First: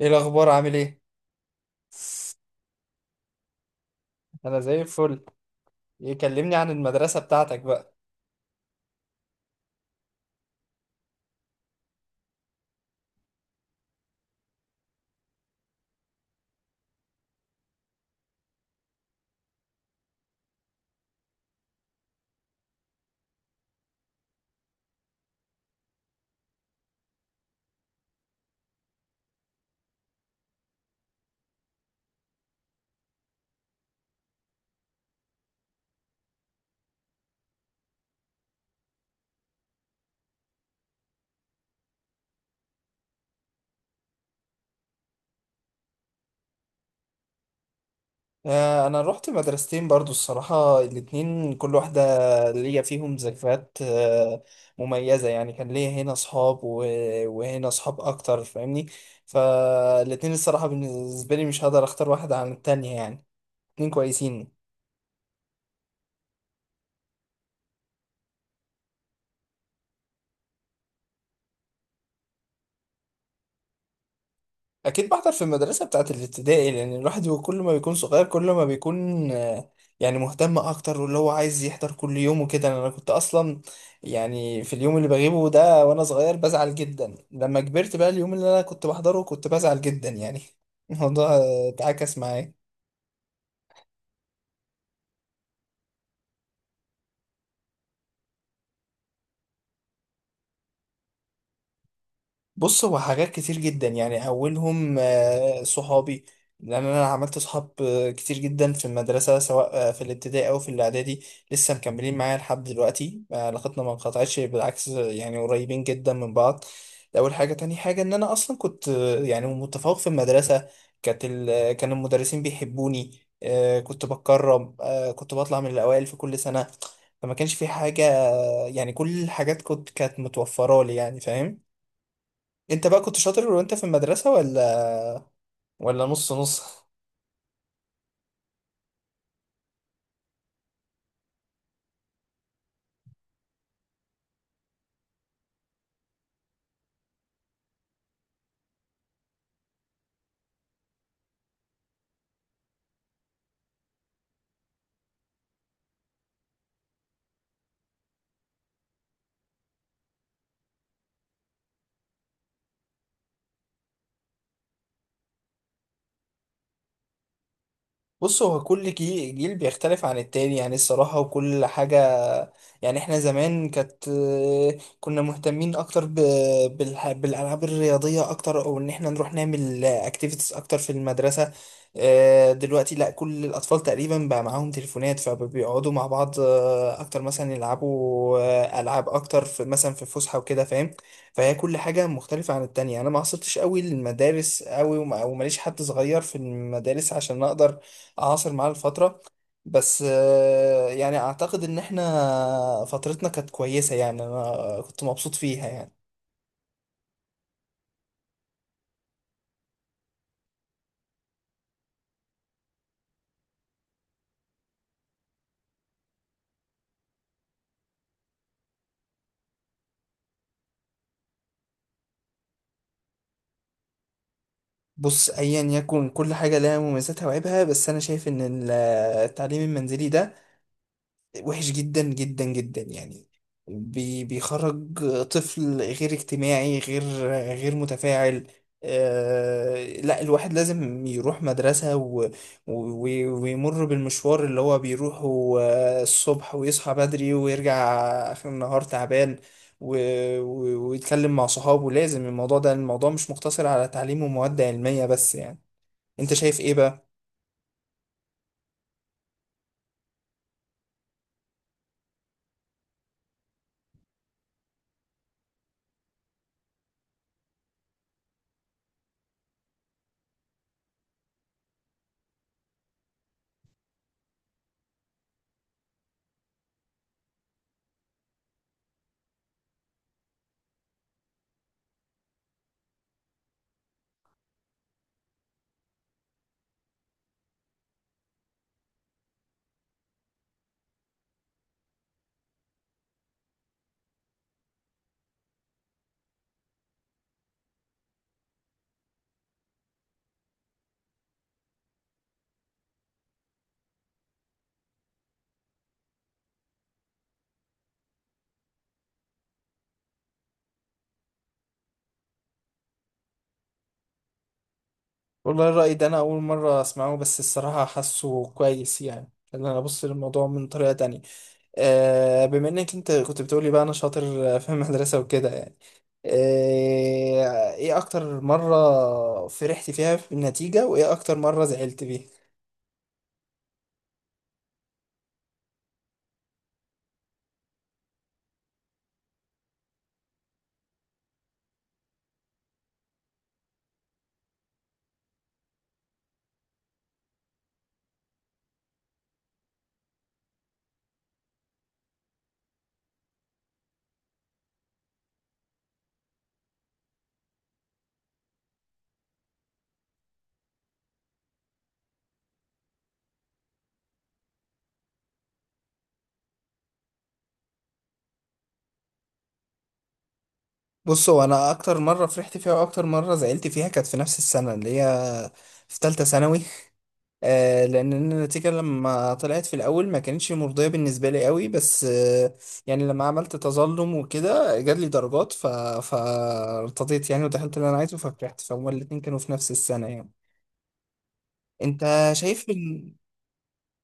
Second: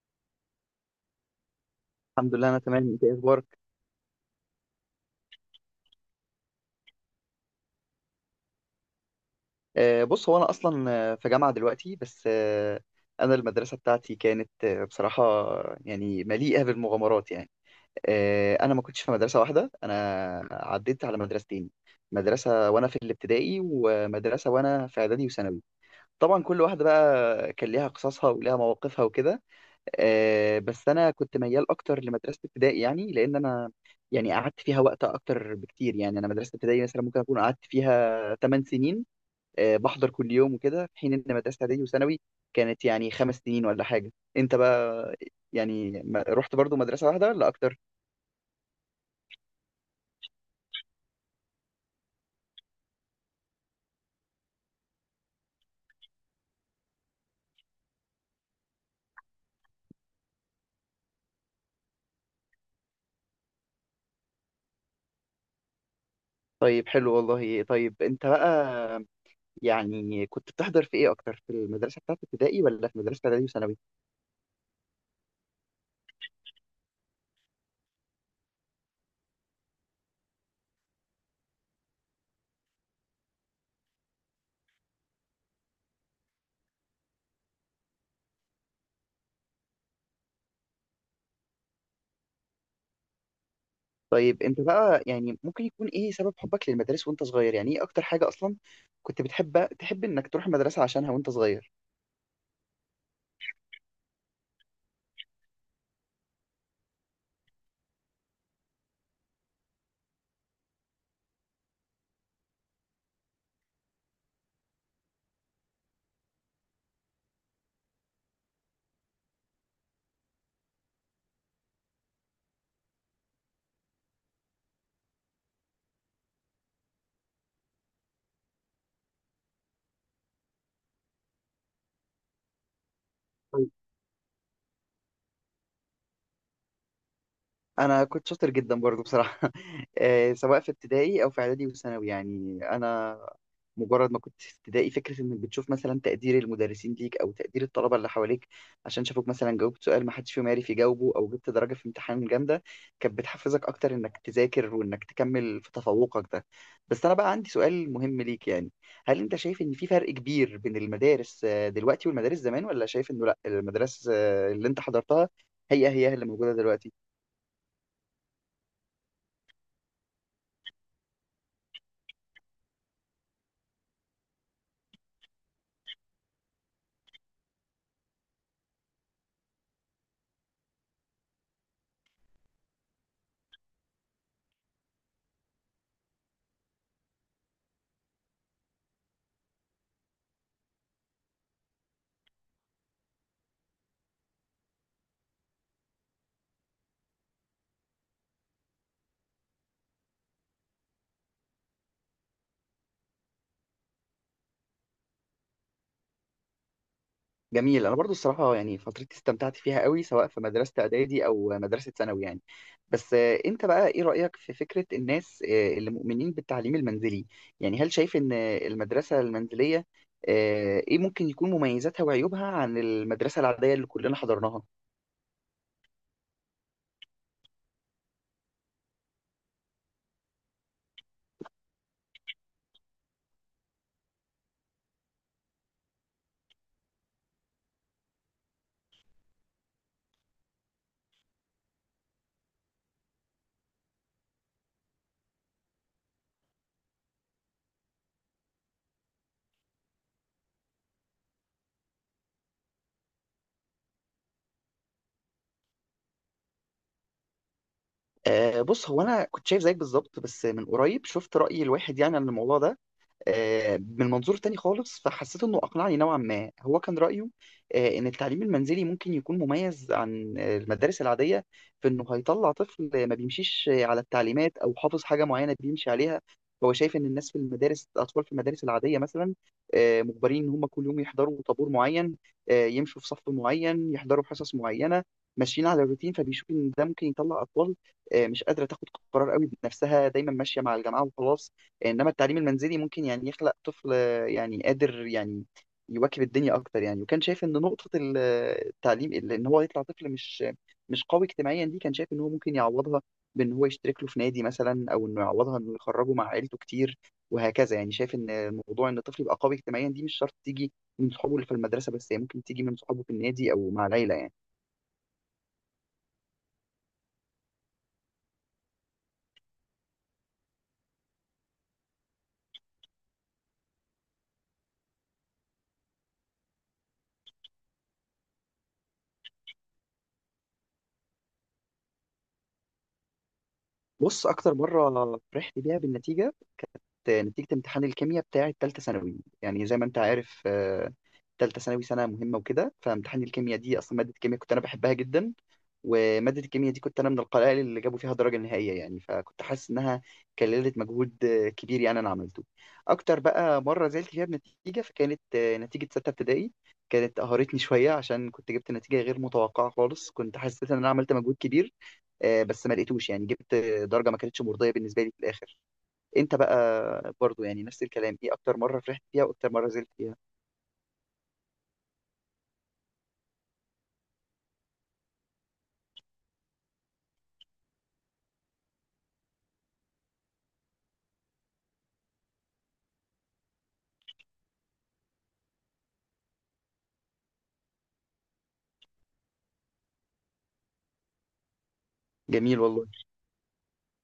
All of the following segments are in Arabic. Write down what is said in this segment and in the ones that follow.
ايه الاخبار عامل ايه؟ الحمد لله، انا تمام. انت إيه اخبارك؟ انا زي الفل. يكلمني عن المدرسه بتاعتك بقى. بص، هو انا اصلا في جامعه دلوقتي، بس انا المدرسه بتاعتي كانت بصراحه يعني مليئه بالمغامرات يعني. انا ما كنتش في مدرسه واحده، انا عديت على مدرستين: مدرسه وانا في الابتدائي، ومدرسه وانا في اعدادي وثانوي. طبعا كل واحده بقى كان ليها قصصها وليها مواقفها وكده. بس انا كنت ميال اكتر لمدرسه ابتدائي يعني، لان انا يعني قعدت فيها وقت اكتر بكتير. يعني انا مدرسه ابتدائي مثلا ممكن اكون قعدت فيها 8 سنين، بحضر كل يوم وكده، في حين ان مدرسه اعدادي وثانوي كانت يعني 5 سنين ولا حاجه. انت بقى يعني رحت برضو مدرسه واحده ولا اكتر؟ انا رحت مدرستين برضو الصراحه، الاتنين كل واحده ليا فيهم ذكريات مميزه يعني، كان ليا هنا اصحاب وهنا اصحاب اكتر فاهمني. فالاتنين الصراحه بالنسبه لي مش هقدر اختار واحده عن التانية يعني، اتنين كويسين. طيب حلو والله. طيب انت بقى يعني كنت بتحضر في ايه اكتر، في المدرسه بتاعت ابتدائي ولا في مدرسه اعدادي وثانوي؟ اكيد بحضر في المدرسه بتاعه الابتدائي، لان الواحد هو كل ما بيكون صغير كل ما بيكون يعني مهتم اكتر، واللي هو عايز يحضر كل يوم وكده. انا كنت اصلا يعني في اليوم اللي بغيبه ده وانا صغير بزعل جدا، لما كبرت بقى اليوم اللي انا كنت بحضره كنت بزعل جدا يعني. الموضوع اتعكس معايا. طيب انت بقى يعني ممكن يكون ايه سبب حبك للمدارس وانت صغير؟ يعني ايه اكتر حاجه اصلا كنت بتحب انك تروح المدرسه عشانها وانت صغير؟ بص، هو حاجات كتير جدا يعني، اولهم صحابي، لان انا عملت صحاب كتير جدا في المدرسه سواء في الابتدائي او في الاعدادي. لسه مكملين معايا لحد دلوقتي، علاقتنا ما انقطعتش، بالعكس يعني قريبين جدا من بعض. ده اول حاجه. تاني حاجه، ان انا اصلا كنت يعني متفوق في المدرسه. كان المدرسين بيحبوني، كنت بتكرم، كنت بطلع من الاوائل في كل سنه. فما كانش في حاجه، يعني كل الحاجات كنت كانت متوفره لي يعني، فاهم؟ انت بقى كنت شاطر وانت في المدرسة، ولا نص نص؟ انا كنت شاطر جدا برضو بصراحه. سواء في ابتدائي او في اعدادي وثانوي يعني. انا مجرد ما كنت في ابتدائي، فكره انك بتشوف مثلا تقدير المدرسين ليك او تقدير الطلبه اللي حواليك عشان شافوك مثلا جاوبت سؤال ما حدش فيهم عارف يجاوبه او جبت درجه في امتحان جامده، كانت بتحفزك اكتر انك تذاكر وانك تكمل في تفوقك ده. بس انا بقى عندي سؤال مهم ليك يعني، هل انت شايف ان في فرق كبير بين المدارس دلوقتي والمدارس زمان، ولا شايف انه لا، المدارس اللي انت حضرتها هي هي اللي موجوده دلوقتي؟ بص هو كل جيل بيختلف عن التاني يعني، الصراحة، وكل حاجة. يعني احنا زمان كنا مهتمين اكتر بالالعاب الرياضيه اكتر، او ان احنا نروح نعمل اكتيفيتيز اكتر في المدرسه. دلوقتي لا، كل الاطفال تقريبا بقى معاهم تليفونات فبيقعدوا مع بعض اكتر، مثلا يلعبوا العاب اكتر في مثلا في فسحه وكده فاهم؟ فهي كل حاجه مختلفه عن التانية. انا ما عصرتش قوي للمدارس قوي، وماليش حد صغير في المدارس عشان اقدر اعاصر معاه الفتره. بس يعني اعتقد ان احنا فترتنا كانت كويسة يعني، انا كنت مبسوط فيها يعني. جميل. انا برضو الصراحه، يعني فترتي استمتعت فيها قوي، سواء في مدرسه اعدادي او مدرسه ثانوي يعني. بس انت بقى ايه رايك في فكره الناس اللي مؤمنين بالتعليم المنزلي؟ يعني هل شايف ان المدرسه المنزليه ايه ممكن يكون مميزاتها وعيوبها عن المدرسه العاديه اللي كلنا حضرناها؟ بص، ايا يكن كل حاجة لها مميزاتها وعيبها، بس انا شايف ان التعليم المنزلي ده وحش جدا جدا جدا يعني. بيخرج طفل غير اجتماعي، غير متفاعل. آه لا، الواحد لازم يروح مدرسة، و و ويمر بالمشوار اللي هو بيروحه الصبح، ويصحى بدري، ويرجع آخر النهار تعبان، و و ويتكلم مع صحابه. لازم الموضوع ده الموضوع مش مقتصر على تعليم ومواد علمية بس يعني. انت شايف ايه بقى؟ بص، هو انا كنت شايف زيك بالظبط، بس من قريب شفت راي الواحد يعني عن الموضوع ده من منظور تاني خالص، فحسيت انه اقنعني نوعا ما. هو كان رايه ان التعليم المنزلي ممكن يكون مميز عن المدارس العاديه، في انه هيطلع طفل ما بيمشيش على التعليمات او حافظ حاجه معينه بيمشي عليها. هو شايف ان الناس في المدارس، الاطفال في المدارس العاديه مثلا مجبرين ان هم كل يوم يحضروا طابور معين، يمشوا في صف معين، يحضروا حصص معينه، ماشيين على الروتين. فبيشوف ان ده ممكن يطلع اطفال مش قادره تاخد قرار قوي بنفسها، دايما ماشيه مع الجماعه وخلاص. انما التعليم المنزلي ممكن يعني يخلق طفل يعني قادر يعني يواكب الدنيا اكتر يعني. وكان شايف ان نقطة التعليم ان هو يطلع طفل مش قوي اجتماعيا دي، كان شايف ان هو ممكن يعوضها بان هو يشترك له في نادي مثلا، او انه يعوضها انه يخرجه مع عيلته كتير وهكذا. يعني شايف ان موضوع ان الطفل يبقى قوي اجتماعيا دي مش شرط تيجي من صحابه اللي في المدرسة بس، هي ممكن تيجي من صحابه في النادي او مع العيلة يعني. والله الرأي ده أنا أول مرة أسمعه، بس الصراحة حاسه كويس يعني. خلينا أنا أبص للموضوع من طريقة تانية. بما إنك أنت كنت بتقولي بقى أنا شاطر في المدرسة وكده يعني، إيه أكتر مرة فرحت فيها في النتيجة؟ وإيه أكتر مرة زعلت فيها؟ بص، اكتر مرة فرحت بيها بالنتيجة، نتيجة امتحان الكيمياء بتاعي تالتة ثانوي. يعني زي ما انت عارف، تالتة ثانوي سنة مهمة وكده. فامتحان الكيمياء دي، أصلا مادة الكيمياء كنت أنا بحبها جدا، ومادة الكيمياء دي كنت أنا من القلائل اللي جابوا فيها درجة نهائية. يعني فكنت حاسس إنها كللت مجهود كبير يعني أنا عملته. أكتر بقى مرة زعلت فيها بنتيجة فكانت نتيجة ستة ابتدائي. كانت قهرتني شوية، عشان كنت جبت نتيجة غير متوقعة خالص. كنت حسيت إن أنا عملت مجهود كبير بس ما لقيتوش. يعني جبت درجة ما كانتش مرضية بالنسبة لي في الآخر. انت بقى برضو يعني نفس الكلام، ايه اكتر مره فرحت فيها واكتر مره زعلت فيها؟ بص هو أنا أكتر مرة فرحت فيها وأكتر مرة زعلت فيها كانت في نفس السنة، اللي هي في تالتة ثانوي. لان النتيجه لما طلعت في الاول ما كانتش مرضيه بالنسبه لي قوي، بس يعني لما عملت تظلم وكده جات لي درجات، فارتضيت يعني، ودخلت اللي انا عايزه ففرحت. فهما الاتنين كانوا في نفس السنه يعني. انت جميل شايف والله. إن-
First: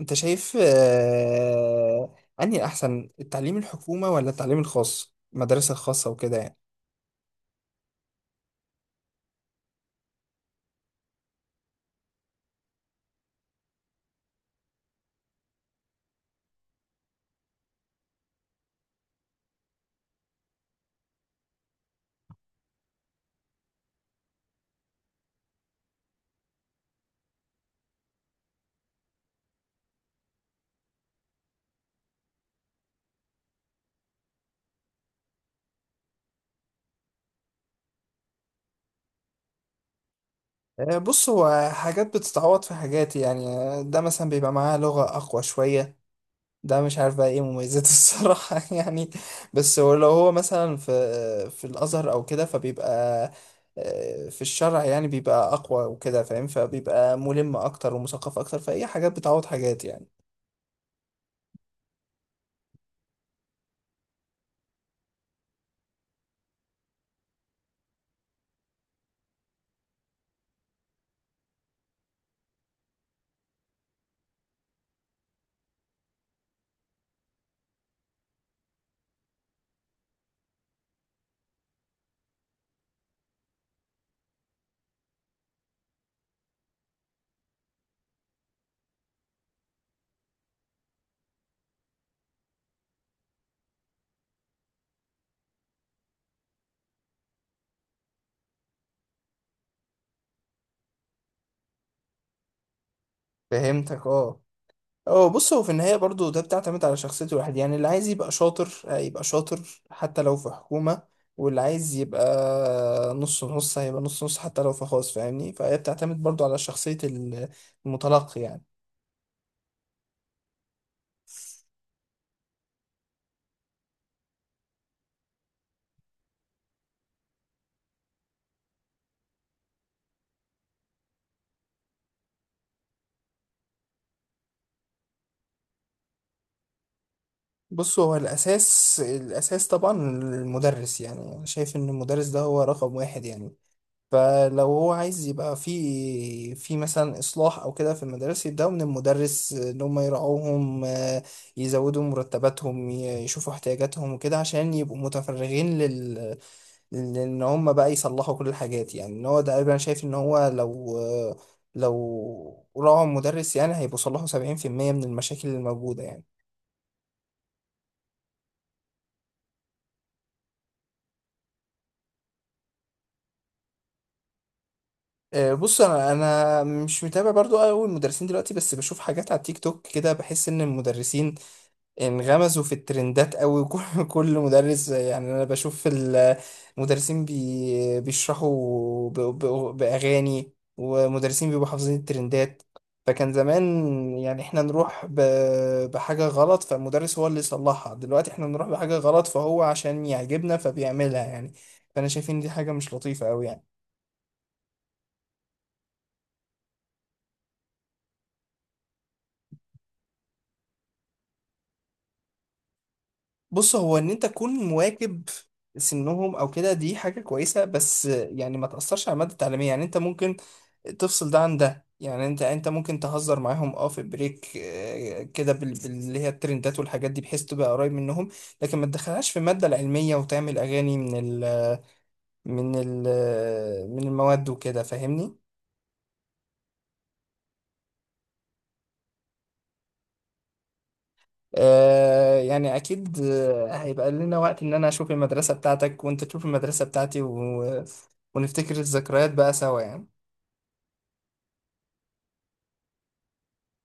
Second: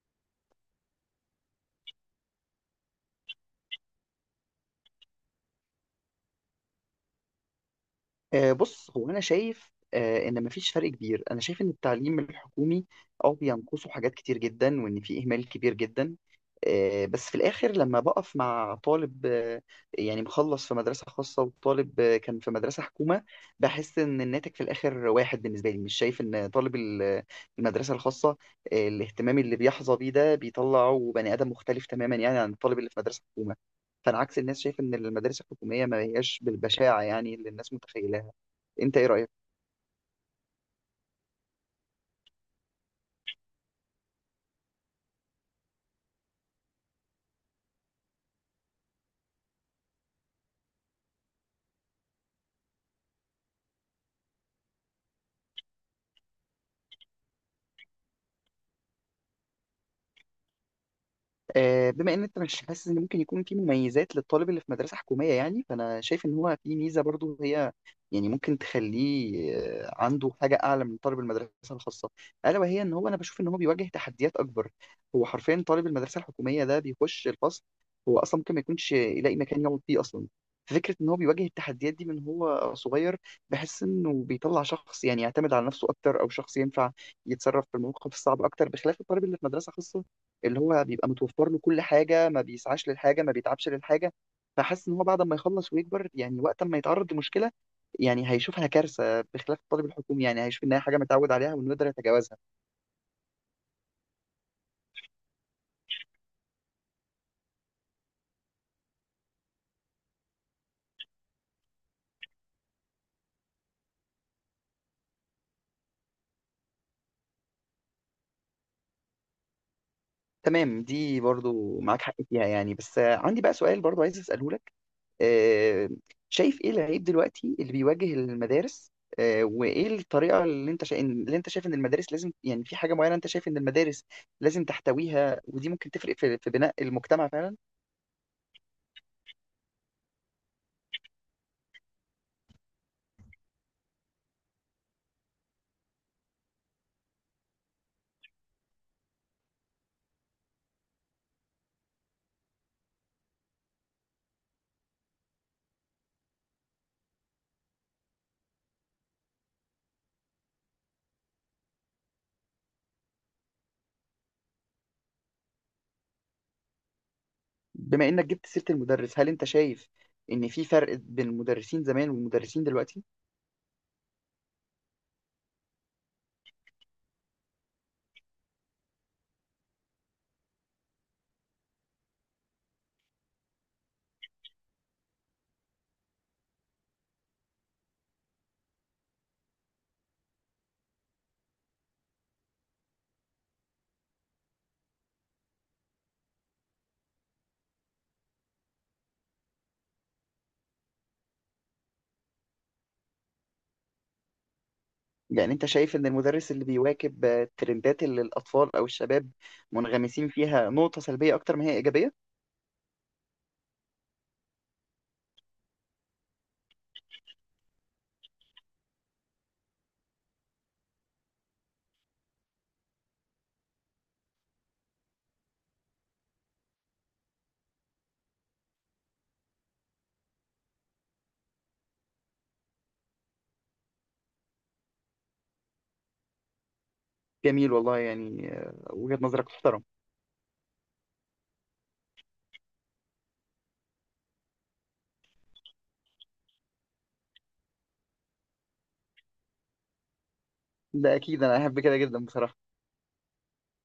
شايف انهي احسن، التعليم الحكومه ولا التعليم الخاص المدارس الخاصه وكده يعني؟ بص، هو انا شايف ان مفيش فرق كبير. انا شايف ان التعليم الحكومي اه بينقصه حاجات كتير جدا، وان في اهمال كبير جدا، بس في الاخر لما بقف مع طالب يعني مخلص في مدرسة خاصة وطالب كان في مدرسة حكومة، بحس ان الناتج في الاخر واحد. بالنسبة لي مش شايف ان طالب المدرسة الخاصة الاهتمام اللي بيحظى بيه ده بيطلعه بني ادم مختلف تماما يعني عن الطالب اللي في مدرسة حكومة. فانا عكس الناس، شايف ان المدارس الحكومية ما هياش بالبشاعة يعني اللي الناس متخيلة. انت ايه رايك؟ بص هو حاجات بتتعوض في حاجات يعني. ده مثلا بيبقى معاه لغه اقوى شويه، ده مش عارف بقى ايه مميزاته الصراحة يعني. بس هو لو هو مثلا في الأزهر أو كده، فبيبقى في الشرع يعني بيبقى أقوى وكده فاهم؟ فبيبقى ملم أكتر ومثقف أكتر، فأي حاجات بتعوض حاجات يعني. بما ان انت مش حاسس ان ممكن يكون في مميزات للطالب اللي في مدرسه حكوميه، يعني فانا شايف ان هو في ميزه برضو. هي يعني ممكن تخليه عنده حاجه اعلى من طالب المدرسه الخاصه، الا وهي ان هو، انا بشوف ان هو بيواجه تحديات اكبر. هو حرفيا طالب المدرسه الحكوميه ده بيخش الفصل، هو اصلا ممكن ما يكونش يلاقي مكان يقعد فيه اصلا. فكره ان هو بيواجه التحديات دي من هو صغير، بحس انه بيطلع شخص يعني يعتمد على نفسه اكتر، او شخص ينفع يتصرف في المواقف الصعبه اكتر، بخلاف الطالب اللي في مدرسه خاصه اللي هو بيبقى متوفر له كل حاجة، ما بيسعاش للحاجة، ما بيتعبش للحاجة. فحاسس إن هو بعد ما يخلص ويكبر، يعني وقت ما يتعرض لمشكلة، يعني هيشوفها كارثة، بخلاف الطالب الحكومي يعني هيشوف إنها حاجة متعود عليها وإنه يقدر يتجاوزها. فهمتك اه. اه، بص هو في النهاية برضو ده بتعتمد على شخصية الواحد يعني. اللي عايز يبقى شاطر هيبقى شاطر حتى لو في حكومة، واللي عايز يبقى نص نص هيبقى نص نص حتى لو في خاص، فاهمني؟ فهي بتعتمد برضو على شخصية المتلقي يعني. تمام، دي برضو معاك حق فيها يعني. بس عندي بقى سؤال برضو عايز أسأله لك. آه، شايف إيه العيب دلوقتي اللي بيواجه المدارس، وإيه الطريقة اللي اللي أنت شايف إن المدارس لازم، يعني في حاجة معينة أنت شايف إن المدارس لازم تحتويها، ودي ممكن تفرق في بناء المجتمع فعلا؟ بص هو الأساس، الأساس طبعا المدرس، يعني أنا شايف إن المدرس ده هو رقم واحد يعني. فلو هو عايز يبقى في مثلا إصلاح أو كده في المدارس، يبدأوا من المدرس، إن هم يراعوهم، يزودوا مرتباتهم، يشوفوا احتياجاتهم وكده، عشان يبقوا متفرغين لإن هم بقى يصلحوا كل الحاجات يعني. إن هو ده أنا شايف إن هو، لو راعوا المدرس يعني، هيبقوا صلحوا 70% من المشاكل الموجودة يعني. بما انك جبت سيرة المدرس، هل انت شايف ان في فرق بين المدرسين زمان والمدرسين دلوقتي؟ بص انا مش متابع برضو قوي المدرسين دلوقتي، بس بشوف حاجات على التيك توك كده بحس ان المدرسين انغمزوا في الترندات قوي. كل مدرس يعني. انا بشوف المدرسين بيشرحوا باغاني، ومدرسين بيبقوا حافظين الترندات. فكان زمان يعني احنا نروح بحاجة غلط فالمدرس هو اللي يصلحها، دلوقتي احنا نروح بحاجة غلط فهو عشان يعجبنا فبيعملها يعني. فانا شايف ان دي حاجة مش لطيفة قوي يعني. يعني انت شايف ان المدرس اللي بيواكب الترندات اللي الاطفال او الشباب منغمسين فيها نقطة سلبية اكتر ما هي ايجابية؟ بص هو ان انت تكون مواكب سنهم او كده دي حاجة كويسة، بس يعني ما تأثرش على المادة التعليمية يعني. انت ممكن تفصل ده عن ده يعني. انت ممكن تهزر معاهم اه في بريك، كده اللي هي الترندات والحاجات دي، بحيث تبقى قريب منهم. لكن ما تدخلهاش في المادة العلمية وتعمل اغاني ال من ال من المواد وكده فاهمني؟ جميل والله يعني. وجهة نظرك تحترم. يعني اكيد، هيبقى لنا وقت ان انا اشوف المدرسة بتاعتك وانت تشوف المدرسة بتاعتي، ونفتكر الذكريات بقى سوا يعني. ده اكيد. انا احب كده جدا بصراحة.